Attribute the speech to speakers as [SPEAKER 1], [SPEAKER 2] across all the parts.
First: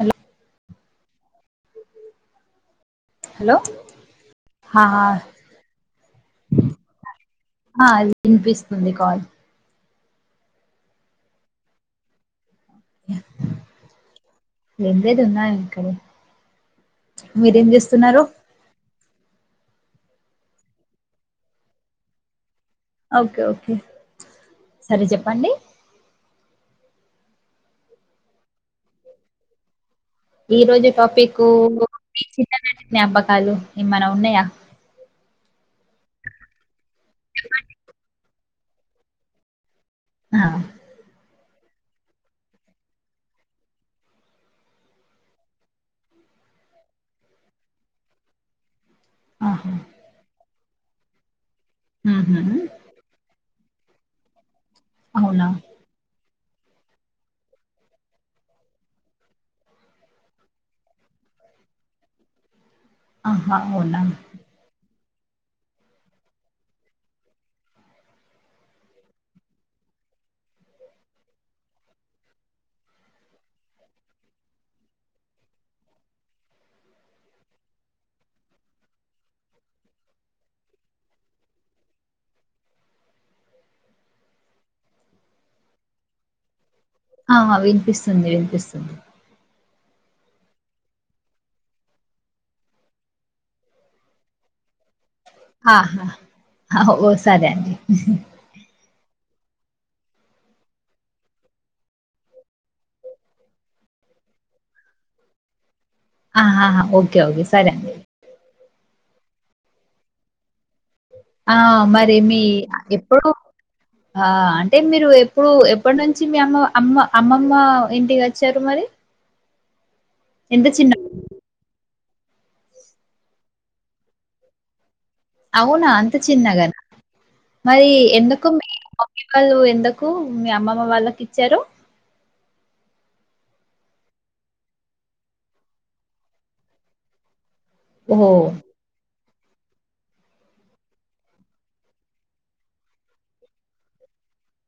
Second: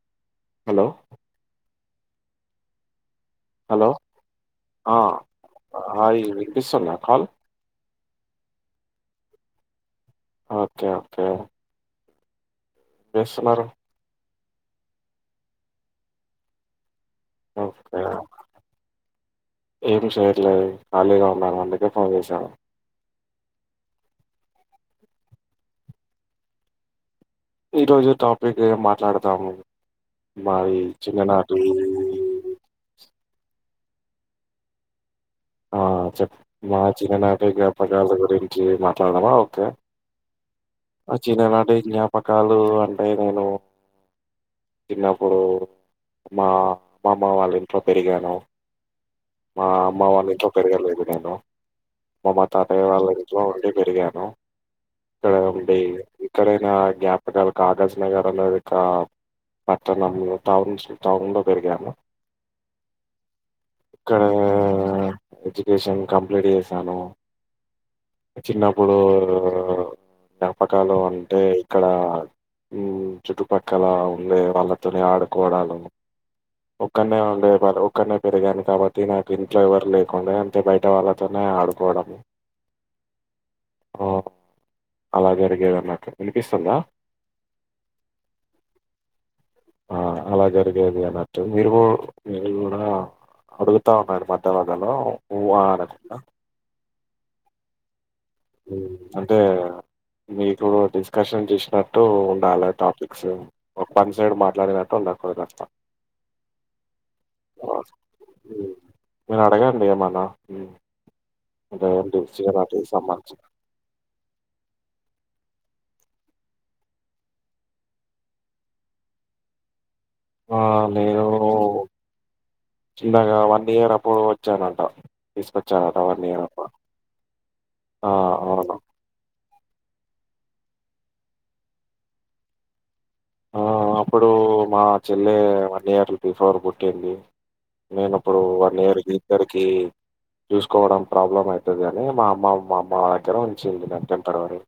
[SPEAKER 1] Hello
[SPEAKER 2] hello hello
[SPEAKER 1] హా
[SPEAKER 2] అ hi వినిపిస్తుందా కాల్
[SPEAKER 1] ఆ వినిపిస్తుంది కాల్
[SPEAKER 2] ఓకే ఓకే స్తున్నారు
[SPEAKER 1] ఏం లేదు ఉన్నా ఇక్కడే మీరేం చేస్తున్నరు
[SPEAKER 2] ఏమీ చేయట్లేదు ఖాళీగా ఉన్నాను అందుకే ఫోన్ చేశాను
[SPEAKER 1] ఓకే ఓకే సరే చెప్పండి
[SPEAKER 2] ఈ రోజు టాపిక్ ఏం మాట్లాడతాము
[SPEAKER 1] ఈ రోజు టాపిక్ చిన్న నాటి జ్ఞాపకం కాలు ఏమన్నా ఉన్నయా
[SPEAKER 2] ఆ చెప్ మా చిన్న నాటి జ్ఞాపకాల గురి మాట్లాడదమా ఓకే
[SPEAKER 1] ఆ
[SPEAKER 2] అ చిన్న నాట్ అంటే జ్ఞాపకాలు అంటే నేను చిన్నప్పుడు మా మామ వాళ్ళ ఇంట్లో పెరిగాను మా
[SPEAKER 1] ఆహా
[SPEAKER 2] అమ్మా వాళ పెరగలేదు నేను
[SPEAKER 1] ఉహు
[SPEAKER 2] మమ్మ తాతయ్య వాళ్ళ ఇంట్లో పెరిగాను సడెన్
[SPEAKER 1] అవునా
[SPEAKER 2] గా పెద్ద ఎక్కడైనా క్యాపిటల్ కాగజ్ నగర్ అనేదికా పట్టణం లో టౌన్స్ టౌన్ లో పెరిగాను
[SPEAKER 1] ఆహా అవునా
[SPEAKER 2] ఇక్కడ ఎడ్యుకేషన్ కంప్లీట్ చేశాను చిన్నప్పుడు జ్ఞాపకాలు అంటే ఇక్కడ చుట్టుపక్కల ఉండే వాళ్ళతో ఆడుకోవడాలు ఒక్కనే ఉండే ఒక్కనే పెరిగాను కాబట్టి నాకు ఇంట్లో ఎవర్ లేర్ అంతే బయట వాళ్ళతోనే ఆడుకోవడంము అలా పెరిగేదన్నట్టు వినిపిస్తుందా
[SPEAKER 1] ఆ వినిపిస్తుంది వినిపిస్తుంది
[SPEAKER 2] ఆ అలా జరిగేది అన్నట్టు మీరు మీరు కూడా అడుగుతా ఉన్నారు మధ్య వాళ్ లలో
[SPEAKER 1] ఆహావీల్ వస్త్ సరే అండి
[SPEAKER 2] హ్మ్. అంటే మీతో డిస్కషన్ చేసినట్టు ఉండాలి టాపిక్స్ ఒక వన్ సైడ్ మాట్లాడినట్టు ఉండకూడదు అట్లా
[SPEAKER 1] ఆహాహా ఓకే ఓకే సరే అండి
[SPEAKER 2] హ్మ్. మీరు అడగండి ఏమన్నా
[SPEAKER 1] ఆ
[SPEAKER 2] అంటే
[SPEAKER 1] మరి మీ
[SPEAKER 2] డిసిజన్‌కి
[SPEAKER 1] ఎప్పుడు
[SPEAKER 2] సంబంధించి.
[SPEAKER 1] అ అంటే మీరు ఎప్పుడు ఇప్పటి నుంచి మీ అమ్మ అమ్మ అమ్మమ్మ ఇంటికి వచ్చారు మరి
[SPEAKER 2] ఆ!
[SPEAKER 1] ఎంత చిన్న
[SPEAKER 2] నేను చిన్నగా వన్ ఇయర్ అప్పుడు వచ్చానంట
[SPEAKER 1] అవునా
[SPEAKER 2] తీసుకొచ్చారట
[SPEAKER 1] అంత
[SPEAKER 2] ఇయర్ అప్పుడు.
[SPEAKER 1] చిన్నగాన మరి
[SPEAKER 2] ఆ!
[SPEAKER 1] ఎందుకు మీ
[SPEAKER 2] అవును.
[SPEAKER 1] మమ్మీ వాళ్ళు ఎందుకు మీ అమ్మమ్మ వాళ్ళకి ఇచ్చారు
[SPEAKER 2] ఆ అప్పుడు మా చెల్లె వన్ ఇయర్ బిఫోర్ పుట్టింది నేను
[SPEAKER 1] ఓహో!
[SPEAKER 2] ఇప్పుడు వన్ ఇయర్ ఇద్దరికీ చూసుకోవడం ప్రాబ్లం అయితాది అని మా అమ్మ మా అమ్మ వల్ల దగ్గర ఉంచింది నా టెంపరవరీ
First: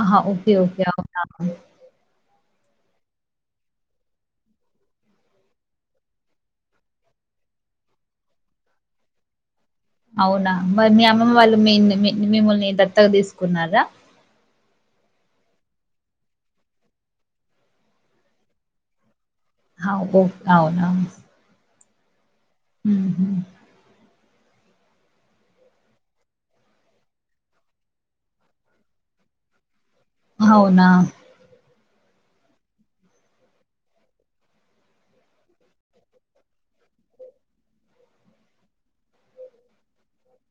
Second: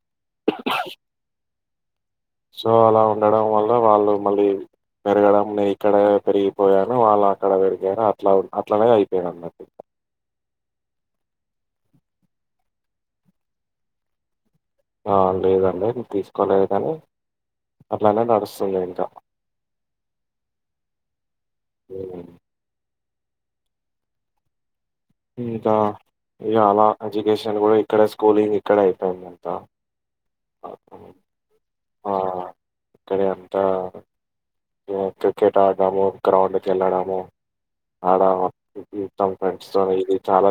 [SPEAKER 1] ఆహా ఓకే ఓకే అవునా
[SPEAKER 2] సో అలా ఉండడం వల్ల వాళ్ళు మళ్ళీ పెరగడం నేను ఇక్కడ పెరిగిపోయాను వాళ్ళు అక్కడ పెరిగాను అట్లా అట్లనే అయిపోఇది అన్నట్టు
[SPEAKER 1] అవునా మరి మీ అమ్మమ్మ వాళ్ళు మిమ్మల్ని దత్తగా తీసుకున్నారా
[SPEAKER 2] లేదండి తీసుకోలేదు కానీ అట్లానే నడుస్తుంది ఇంకా
[SPEAKER 1] అ ఓ అవున
[SPEAKER 2] ఊ ఇంకా చాలా ఎడ్యుకేషన్ కూడా ఇక్కడ స్కూలింగ్ ఇక్కడ అయిపోయింది అంత,
[SPEAKER 1] అవునా
[SPEAKER 2] ఆ ఇక్కడె అంతా క్రికెట్ ఆడము గ్రౌండ్కి వెళ్ళడము ఆడము ఫ్రెండ్స్ తో ఇది చాలా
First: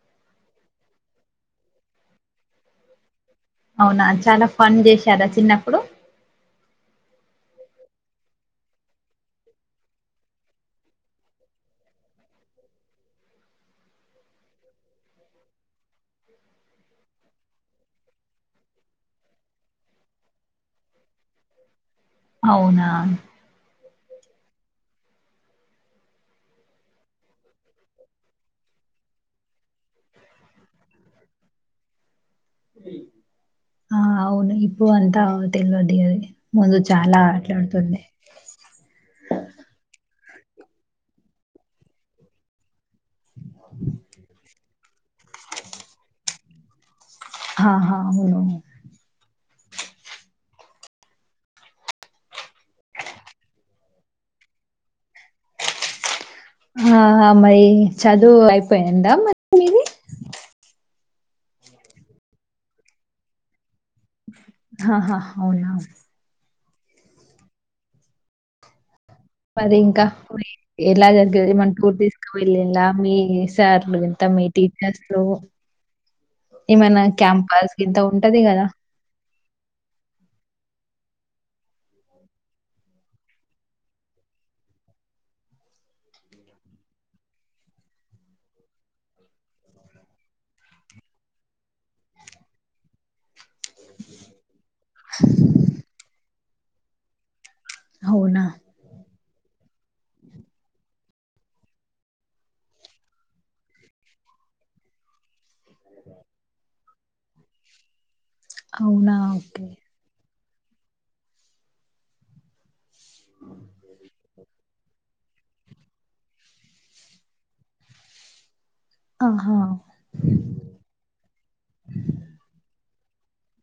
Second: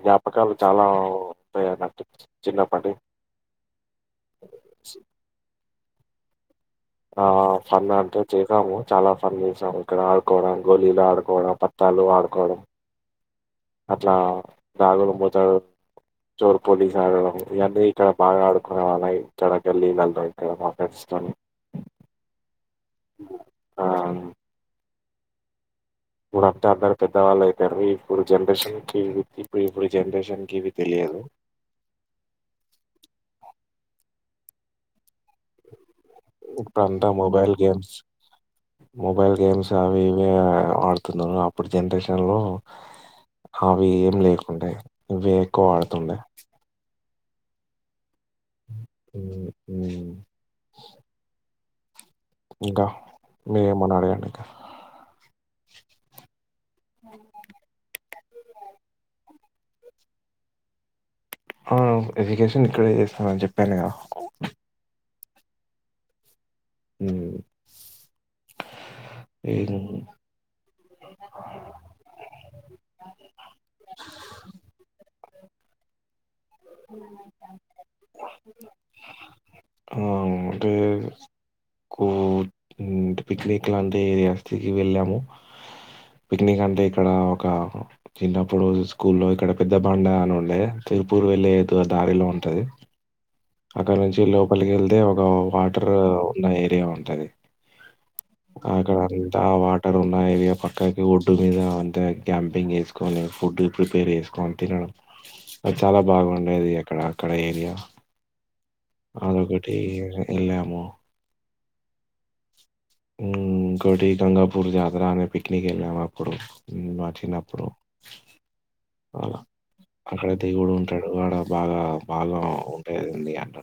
[SPEAKER 2] జ్ఞాపకాలు చాలా ఉంటాయన్న చిన్నప్పటి
[SPEAKER 1] అవునా చాలా ఫన్ చేశారా చిన్నప్పుడు
[SPEAKER 2] ఆ ఫన్ అంటే చేసాము చాలా ఫన్ చేసాము ఇక్కడ ఆడుకోవడం గోళలు ఆడుకోవడం పత్తాలు ఆడుకోవడం అట్లా ధగుడు మతడు చోరు పోలీస్ ఆడడం ఇవన్నీ ఇక్కడ బాగా ఆడుకునే వాళ్ళ ఇక్కడ గల్లీల ఇక్కడ మా ఫ్రెండ్స్ తోని
[SPEAKER 1] అవునా
[SPEAKER 2] ఇప్పుడు అంతా అందరు పెద్దవాళ్ళు అవుతారు ఇప్పుడు జనరేషన్ క ఇ ఇప్పుడు ఇప్పుడు జనరేషన్ కి ఇవి తెలియదు
[SPEAKER 1] ఆ అవును ఇప్పు అది ముందు
[SPEAKER 2] ఇప్పుడంతా
[SPEAKER 1] చాలా
[SPEAKER 2] మొబైల్ గేమ్స్
[SPEAKER 1] ఆటలాడుతుండే.
[SPEAKER 2] మొబైల్ గేమ్స్ అవి ఇవి ఆడుతున్నా ఇప్పుడు జనరేషన్లో అవి ఏం లేకుండే ఇవి ఎక్కువ ఆడుతుండే
[SPEAKER 1] అహ మనం
[SPEAKER 2] హు హు ఇంకా మీరేమోన్నా అడగండి ఇంకా
[SPEAKER 1] ఆ మై చదువు అయిపోయిందా మరి మీది
[SPEAKER 2] ఎడ్యుకేషన్ ఇక్కడే చేస్తాను అని చెప్ప
[SPEAKER 1] అహ అహ అవునా
[SPEAKER 2] హు
[SPEAKER 1] మరి ఇంకా ఎలా జగ్గది మన టూర్ తీసుకు వెళ్ళలా మీ సార్లు ఇంత మీ టీచర్స్ ఏమన్నా క్యాంపస్ ఇంత ఉంటది కదా
[SPEAKER 2] ఆ అంటే పిక్నిక్ లాంటి ఏరియాకి వెళ్ళాము పిక్నిక్ అంటే ఇక్కడ ఒక చిన్నప్పుడు స్కూల్లో ఇక్కడ పెద్ద బండ అని ఉండే తిరుపూరు వెళ్ళే దారిలో ఉంటది అక్కడ నుంచి లోప్ పలికి వెళ్తే ఒక వాటర్ ఉన్న ఏరియా ఉంటది
[SPEAKER 1] అవునా!
[SPEAKER 2] ఆక్కాడ అంత వాటర్ ఉన్న ఏరియా పక్కకి ఒడ్డు మీద అంతే క్యాంపింగ్ చేసుకొని ఫుడ్ ప్రిపేర్ చేసుకొని తినడం అది చాలా బాగుండేది అక్కడ అక్కడ ఏరియా
[SPEAKER 1] అవునా ఓకే
[SPEAKER 2] ఎళ్ళము గడి గంగపు పూ జాతర అని పిక్నిక్ వెళ్ళాము అప్పుడు మా చిన్నప్పుడు అలా
[SPEAKER 1] ఆహా!
[SPEAKER 2] అక్కడ దిగుడు ఉంటడు అడ బాగా బాగా ఉం ేందియాంట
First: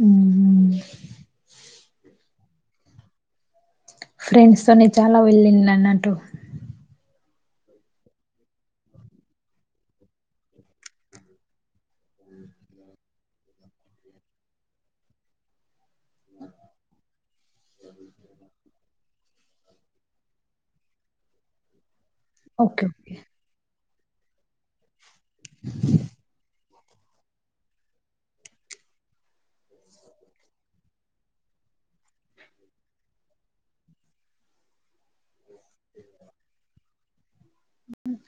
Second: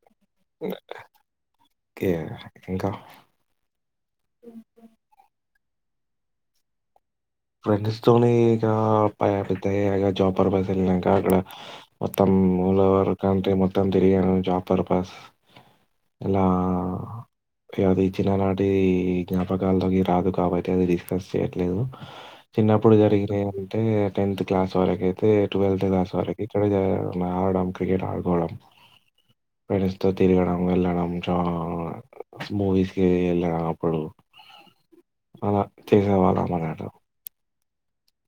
[SPEAKER 1] హ్మ్.
[SPEAKER 2] ఓకే ఇంకా
[SPEAKER 1] ఫ్రెండ్స్ తో నేను చాలా వెళ్ళిన అన్న డు
[SPEAKER 2] ఫ్రెండ్స్ తోని ఇక పైన పెద్దాయక జాబ్ పర్పస్ వెళ్ళినాక అక్కడ మొత్తం మూలవర్ కంటే మొత్తం తిరిగాను జాబ్ పర్పస్ ఇలా అది చిన్న నాటి జ్ఞాపకాలల్లోకి రాదు కాబట్టి అది డిస్కస్ చేయట్లేదు
[SPEAKER 1] ఓకే.
[SPEAKER 2] చిన్నప్పుడు
[SPEAKER 1] ఓకే.
[SPEAKER 2] జరిగిన అ టెన్త్ క్లాస్ వరకు తే ట్వల్త్ క్లాస్ వరకి ఇక్కడే చ ఆడడం క్రికెట్ ఆడుకోవడం ఫ్రెండ్స్ తో తిరగడం వెళ్ళడం చా మూవీస్కి వెళ్ళడం అప్పుడు అలా చేసేవాళ్ళం అన్నమాట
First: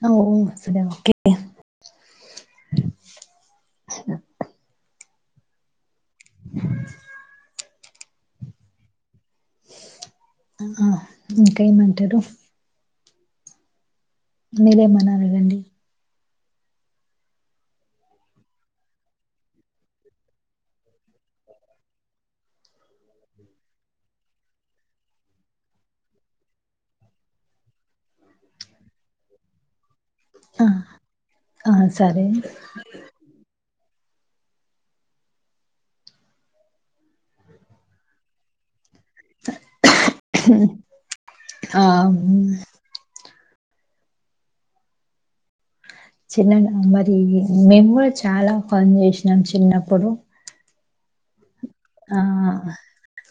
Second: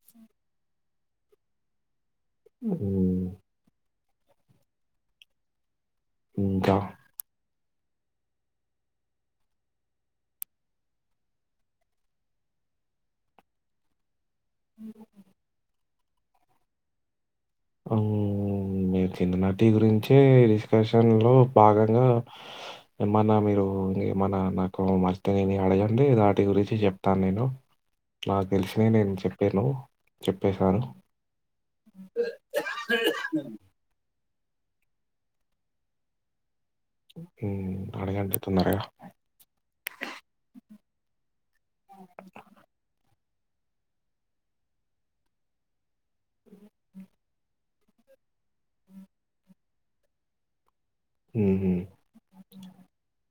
[SPEAKER 1] అవ్ సరే ఓకే
[SPEAKER 2] అ ఇంకా
[SPEAKER 1] ఇంకా ఇంకేమంటరు మీరేమ్మన అడగండి
[SPEAKER 2] హలో మీరు చిన్న నటి గురించే డిస్కషన్ లో భాగంగా ఏమన్నా మీరు ఏమన్నా నాకు మర్చ నని అడగండి వాటి గురించి చెప్తాను నేను నాకు తెలిసినియి నేను చెప్పాను
[SPEAKER 1] ఆ!
[SPEAKER 2] చెప్పేశాను
[SPEAKER 1] ఆ! సరే.
[SPEAKER 2] అడగంటుతున్నరుగా
[SPEAKER 1] [unintelligible] ఆ హుమ్ చిన్నన మరి మేము కుడ్ చాలా పని చేశ్నాం చిన్న ప్పుడు
[SPEAKER 2] హుహు.
[SPEAKER 1] ఆ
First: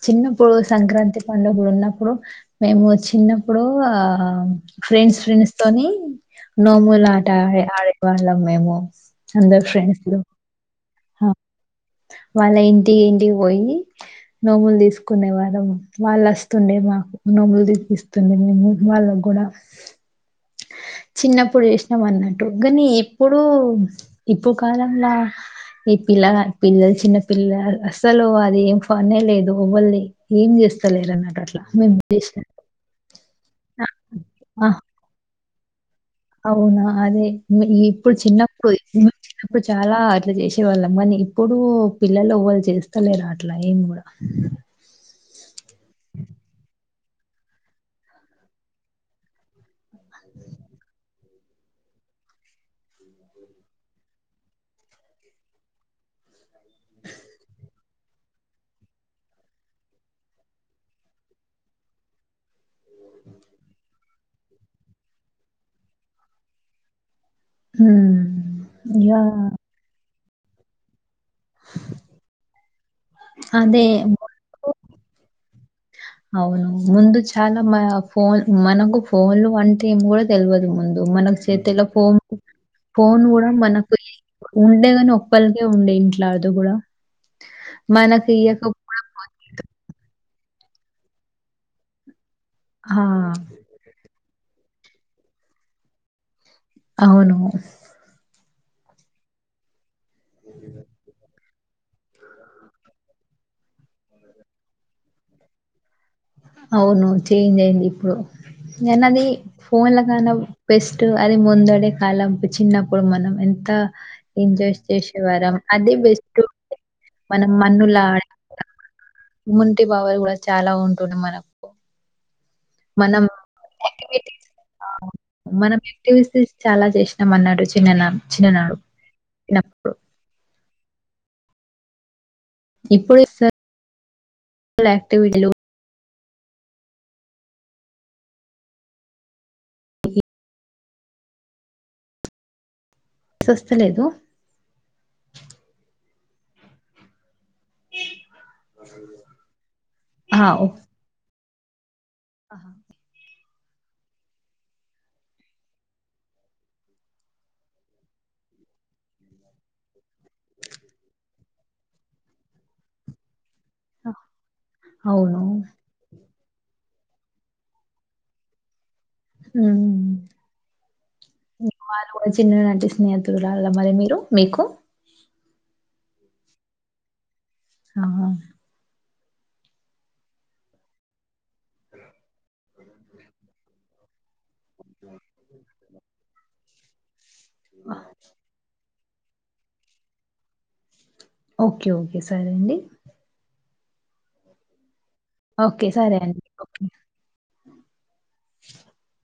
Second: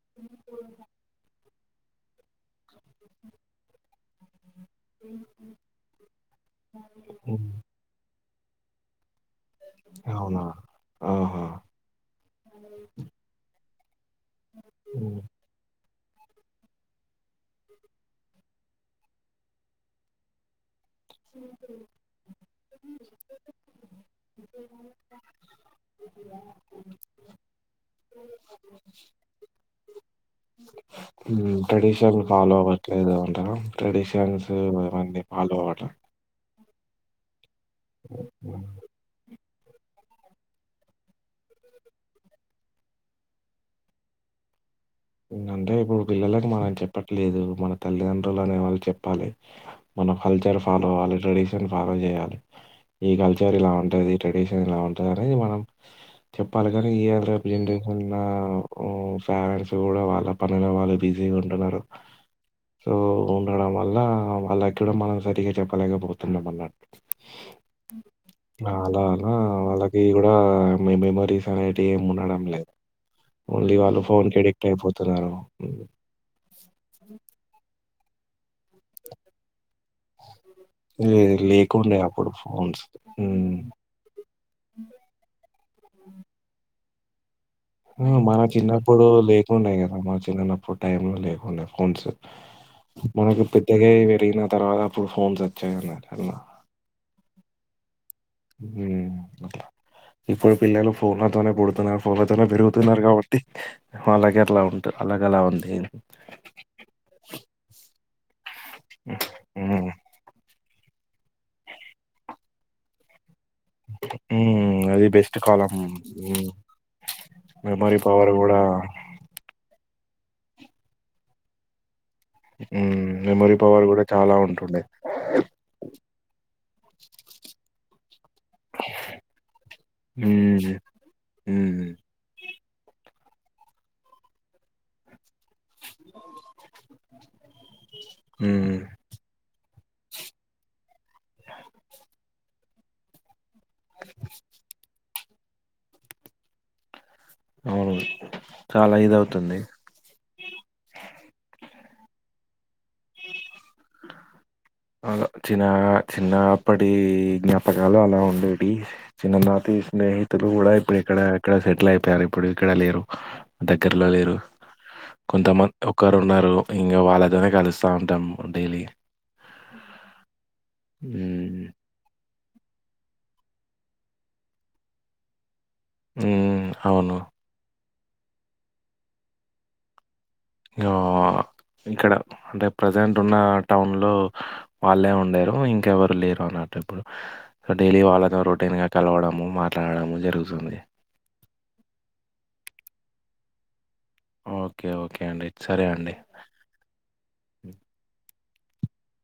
[SPEAKER 1] చిన్నప్పుడు సంక్రాంతి పండు ప్పుడు ఉన్నప్పుడు మేము చిన్నప్పుడు ఆ ఫ్రెండ్స్ ఫ్రెండ్స్ తోని నోములు ఆట
[SPEAKER 2] హ్మ్.
[SPEAKER 1] ఆడే వాళ్ళం మేము అందర్ ఫ్రెండ్స్ లో
[SPEAKER 2] అవునా?
[SPEAKER 1] హ
[SPEAKER 2] ఆహా!
[SPEAKER 1] వాళ్ళ ఇంటి ఇంటిక్ వోయ్ యి నోములు
[SPEAKER 2] హ్మ్.
[SPEAKER 1] తీసుకునేవారం వాళ్ అస్తుండే మాకు నోములు తీసుస్తుండ మేము వాళ్ళకు కూడా చిన్నప్పుడు చేశ్నం అన్నట్టు గనీ ఇప్ ఇప్పుడు ఇప్పు కాలంలా ఈ పిల్లగ పిల్లల్ చిన్న పిల్లార్ అసలు అది ఏం ఫన్ ఎ లేదు ఎవ్వల్ని ఏం చేస్తలేరు అన్నటు
[SPEAKER 2] హ్మ్.
[SPEAKER 1] అట్ల మీ
[SPEAKER 2] ట్రెడిషన్
[SPEAKER 1] ఉద్దేషం
[SPEAKER 2] ఫాలో
[SPEAKER 1] లో
[SPEAKER 2] అవ్వట్లేదు
[SPEAKER 1] ఆ ఆహ్
[SPEAKER 2] హలో అట్ల
[SPEAKER 1] అవునా అదే మి ఇప్పుడ్
[SPEAKER 2] హ్మ్.
[SPEAKER 1] చిన్నప్పుది అప్పుడు చాలా అట్లా చేశే వాళ్ళమణి ఇప్పుడు పిల్లలు ఎవాళ్ చేస్తలేరు అట్లా ఏం కూడా
[SPEAKER 2] అంటే ఇప్పుడు పిల్లలకి మనం చెప్పట్లేదు మన తల్లిదండ్రులు అనే వాళ్ళు చెప్పాలి మన కల్చర్ ఫాలో అవ్వాలి ట్రెడిషన్ ఫాలో చేయాలి ఈ కల్చర్ ఇలా ఉంటది ఈ ట్రెడిషన్ ఇలా ఉంటది అనీ మనం చెప్పాలి గానీ ఇవాల్రేప్ ఈయల్రేప్ ఈ జనరేషన్ పరెంట్స్ కూడా వాళ్ళ పనిలో వాళ్ళు బిజీగా ఉంటున్నారు సో ఉండడం వల్ల వాళ్ళక్ కూడా మనం సరిగా చెప్పలేకపోతున్నాం అన్నట్
[SPEAKER 1] హ్మ్.
[SPEAKER 2] అ
[SPEAKER 1] ఇగ
[SPEAKER 2] అలానా వాళ్ళకి కూడ్ ఆ మీనీ మర్ టీ సానైటి ఏం ఉండడం లేద్ ఓన్లీ
[SPEAKER 1] అదే
[SPEAKER 2] వాళ్ళు ఫోన్ కి అడిక్ట్
[SPEAKER 1] ముందు-
[SPEAKER 2] పోతున్నార హ్మ్
[SPEAKER 1] అవును ముందు చాలా మ ఫోన్ మనకు ఫోన్లు వంట్ ఏం కూడా తెల్వదు ముందు
[SPEAKER 2] లే-
[SPEAKER 1] మనకు చేతిలా
[SPEAKER 2] లేకుండే
[SPEAKER 1] ఫోన్
[SPEAKER 2] అప్పుడు
[SPEAKER 1] ఫోన్ కూడా
[SPEAKER 2] ఫోన్స్
[SPEAKER 1] మనకు ఉండే గాని ఒక్కలికే ఉండే ఇంట్ల అది కూడా
[SPEAKER 2] హ మన చిన్నప్పుడు లే ఉన్నాయి కదా మన చిన్నప్పుడు టైమ్ లో లేకుండె ఫోన్స్.
[SPEAKER 1] ఆ!
[SPEAKER 2] మనకు పెద్ద గే యిన గయ వెరిన తర్వాత అప్పుడు ఫోన్స్ వచ్చాయన్నారు
[SPEAKER 1] అవును
[SPEAKER 2] హ్మ్ ఇప్పుడు పిల్లలు ఫోన్ లతోనే పుడుతున్నారు ఫోన్ల తోనే పెరుగుతున్నారు కాబట్టి అలాగే అట్లా ఉంట అలాగ అలా ఉంది
[SPEAKER 1] నేనది అది
[SPEAKER 2] హ్మ్.
[SPEAKER 1] ఫోన్ ల గానవ్ పెస్ట్ అది ముందుడే కాలం చిన్నప్పుడు మనం ఎంత అంత ఎంజాయ్
[SPEAKER 2] హ్మ్. అది బెస్ట్
[SPEAKER 1] చేశేవారం
[SPEAKER 2] కాలం.
[SPEAKER 1] అదే బెస్ట్
[SPEAKER 2] హ్మ్.
[SPEAKER 1] మనం
[SPEAKER 2] మెమరీ
[SPEAKER 1] మన్నులా ఆడే
[SPEAKER 2] పవర్ గూడా
[SPEAKER 1] ముంటి బవర్ కూడా చాలా ఉంటుడు మనకు
[SPEAKER 2] హ్మ్. మెమరీ పవర్ గూడా
[SPEAKER 1] మనంక్విటీ
[SPEAKER 2] చాలా ఉంటుండే.
[SPEAKER 1] మనం యాక్టివిటీస్ చాలా చేసాం అన్నాడు చిన్ననా చిన్ననాడు చిన్నప్పుడు
[SPEAKER 2] హ్మ్. హ్మ్
[SPEAKER 1] ఇప్పుడుటివిటీ
[SPEAKER 2] ఉమ్ [inaudible]
[SPEAKER 1] స్వస్త లేదు [inaudible]
[SPEAKER 2] అవును చాలా ఇది అవుతుంది.
[SPEAKER 1] ఆహా [inaudible]
[SPEAKER 2] అ చిన్న చిన్నప్పటి జ్ఞాపకాలు అలా ఉండేటియి చిన్న నాటి స్నేహితులు కూడా ఇప్పుడు ఇక్కడ ఎక్కడ సెటిల్ అయిపోయారు ఇప్పుడు ఇక్కడ లేరు. దగ్గరలో లేరు
[SPEAKER 1] అవును
[SPEAKER 2] కొంతమంది ఒకరు న్నారు ఇంకా వాళ్ళతోనే కలిసి స్త ఉంటాము డైలీ
[SPEAKER 1] హ్మ్
[SPEAKER 2] హ్మ్.
[SPEAKER 1] చిన్న నాటి స్నేహితులరా మరి మీరు మీకు
[SPEAKER 2] హు అవును.
[SPEAKER 1] ఆ
[SPEAKER 2] ఆ ఇక్కడ అంటే ప్రజెంట్ ఉన్న టౌన్ లో హలో వాళ్ళే ఉండెరు ఇం ఇంకె ఎవరు లేరు అన్నటప్పుడు డైలీ వాాలా రోటీన్గా కలవడము మాట్లాడడము జరుగుతుంది
[SPEAKER 1] ఓకే ఓకే సరే అండి
[SPEAKER 2] ఓకే ఓకే
[SPEAKER 1] ఓకే సరే అండి ఒకే
[SPEAKER 2] [inaudible]
[SPEAKER 1] [inaudible]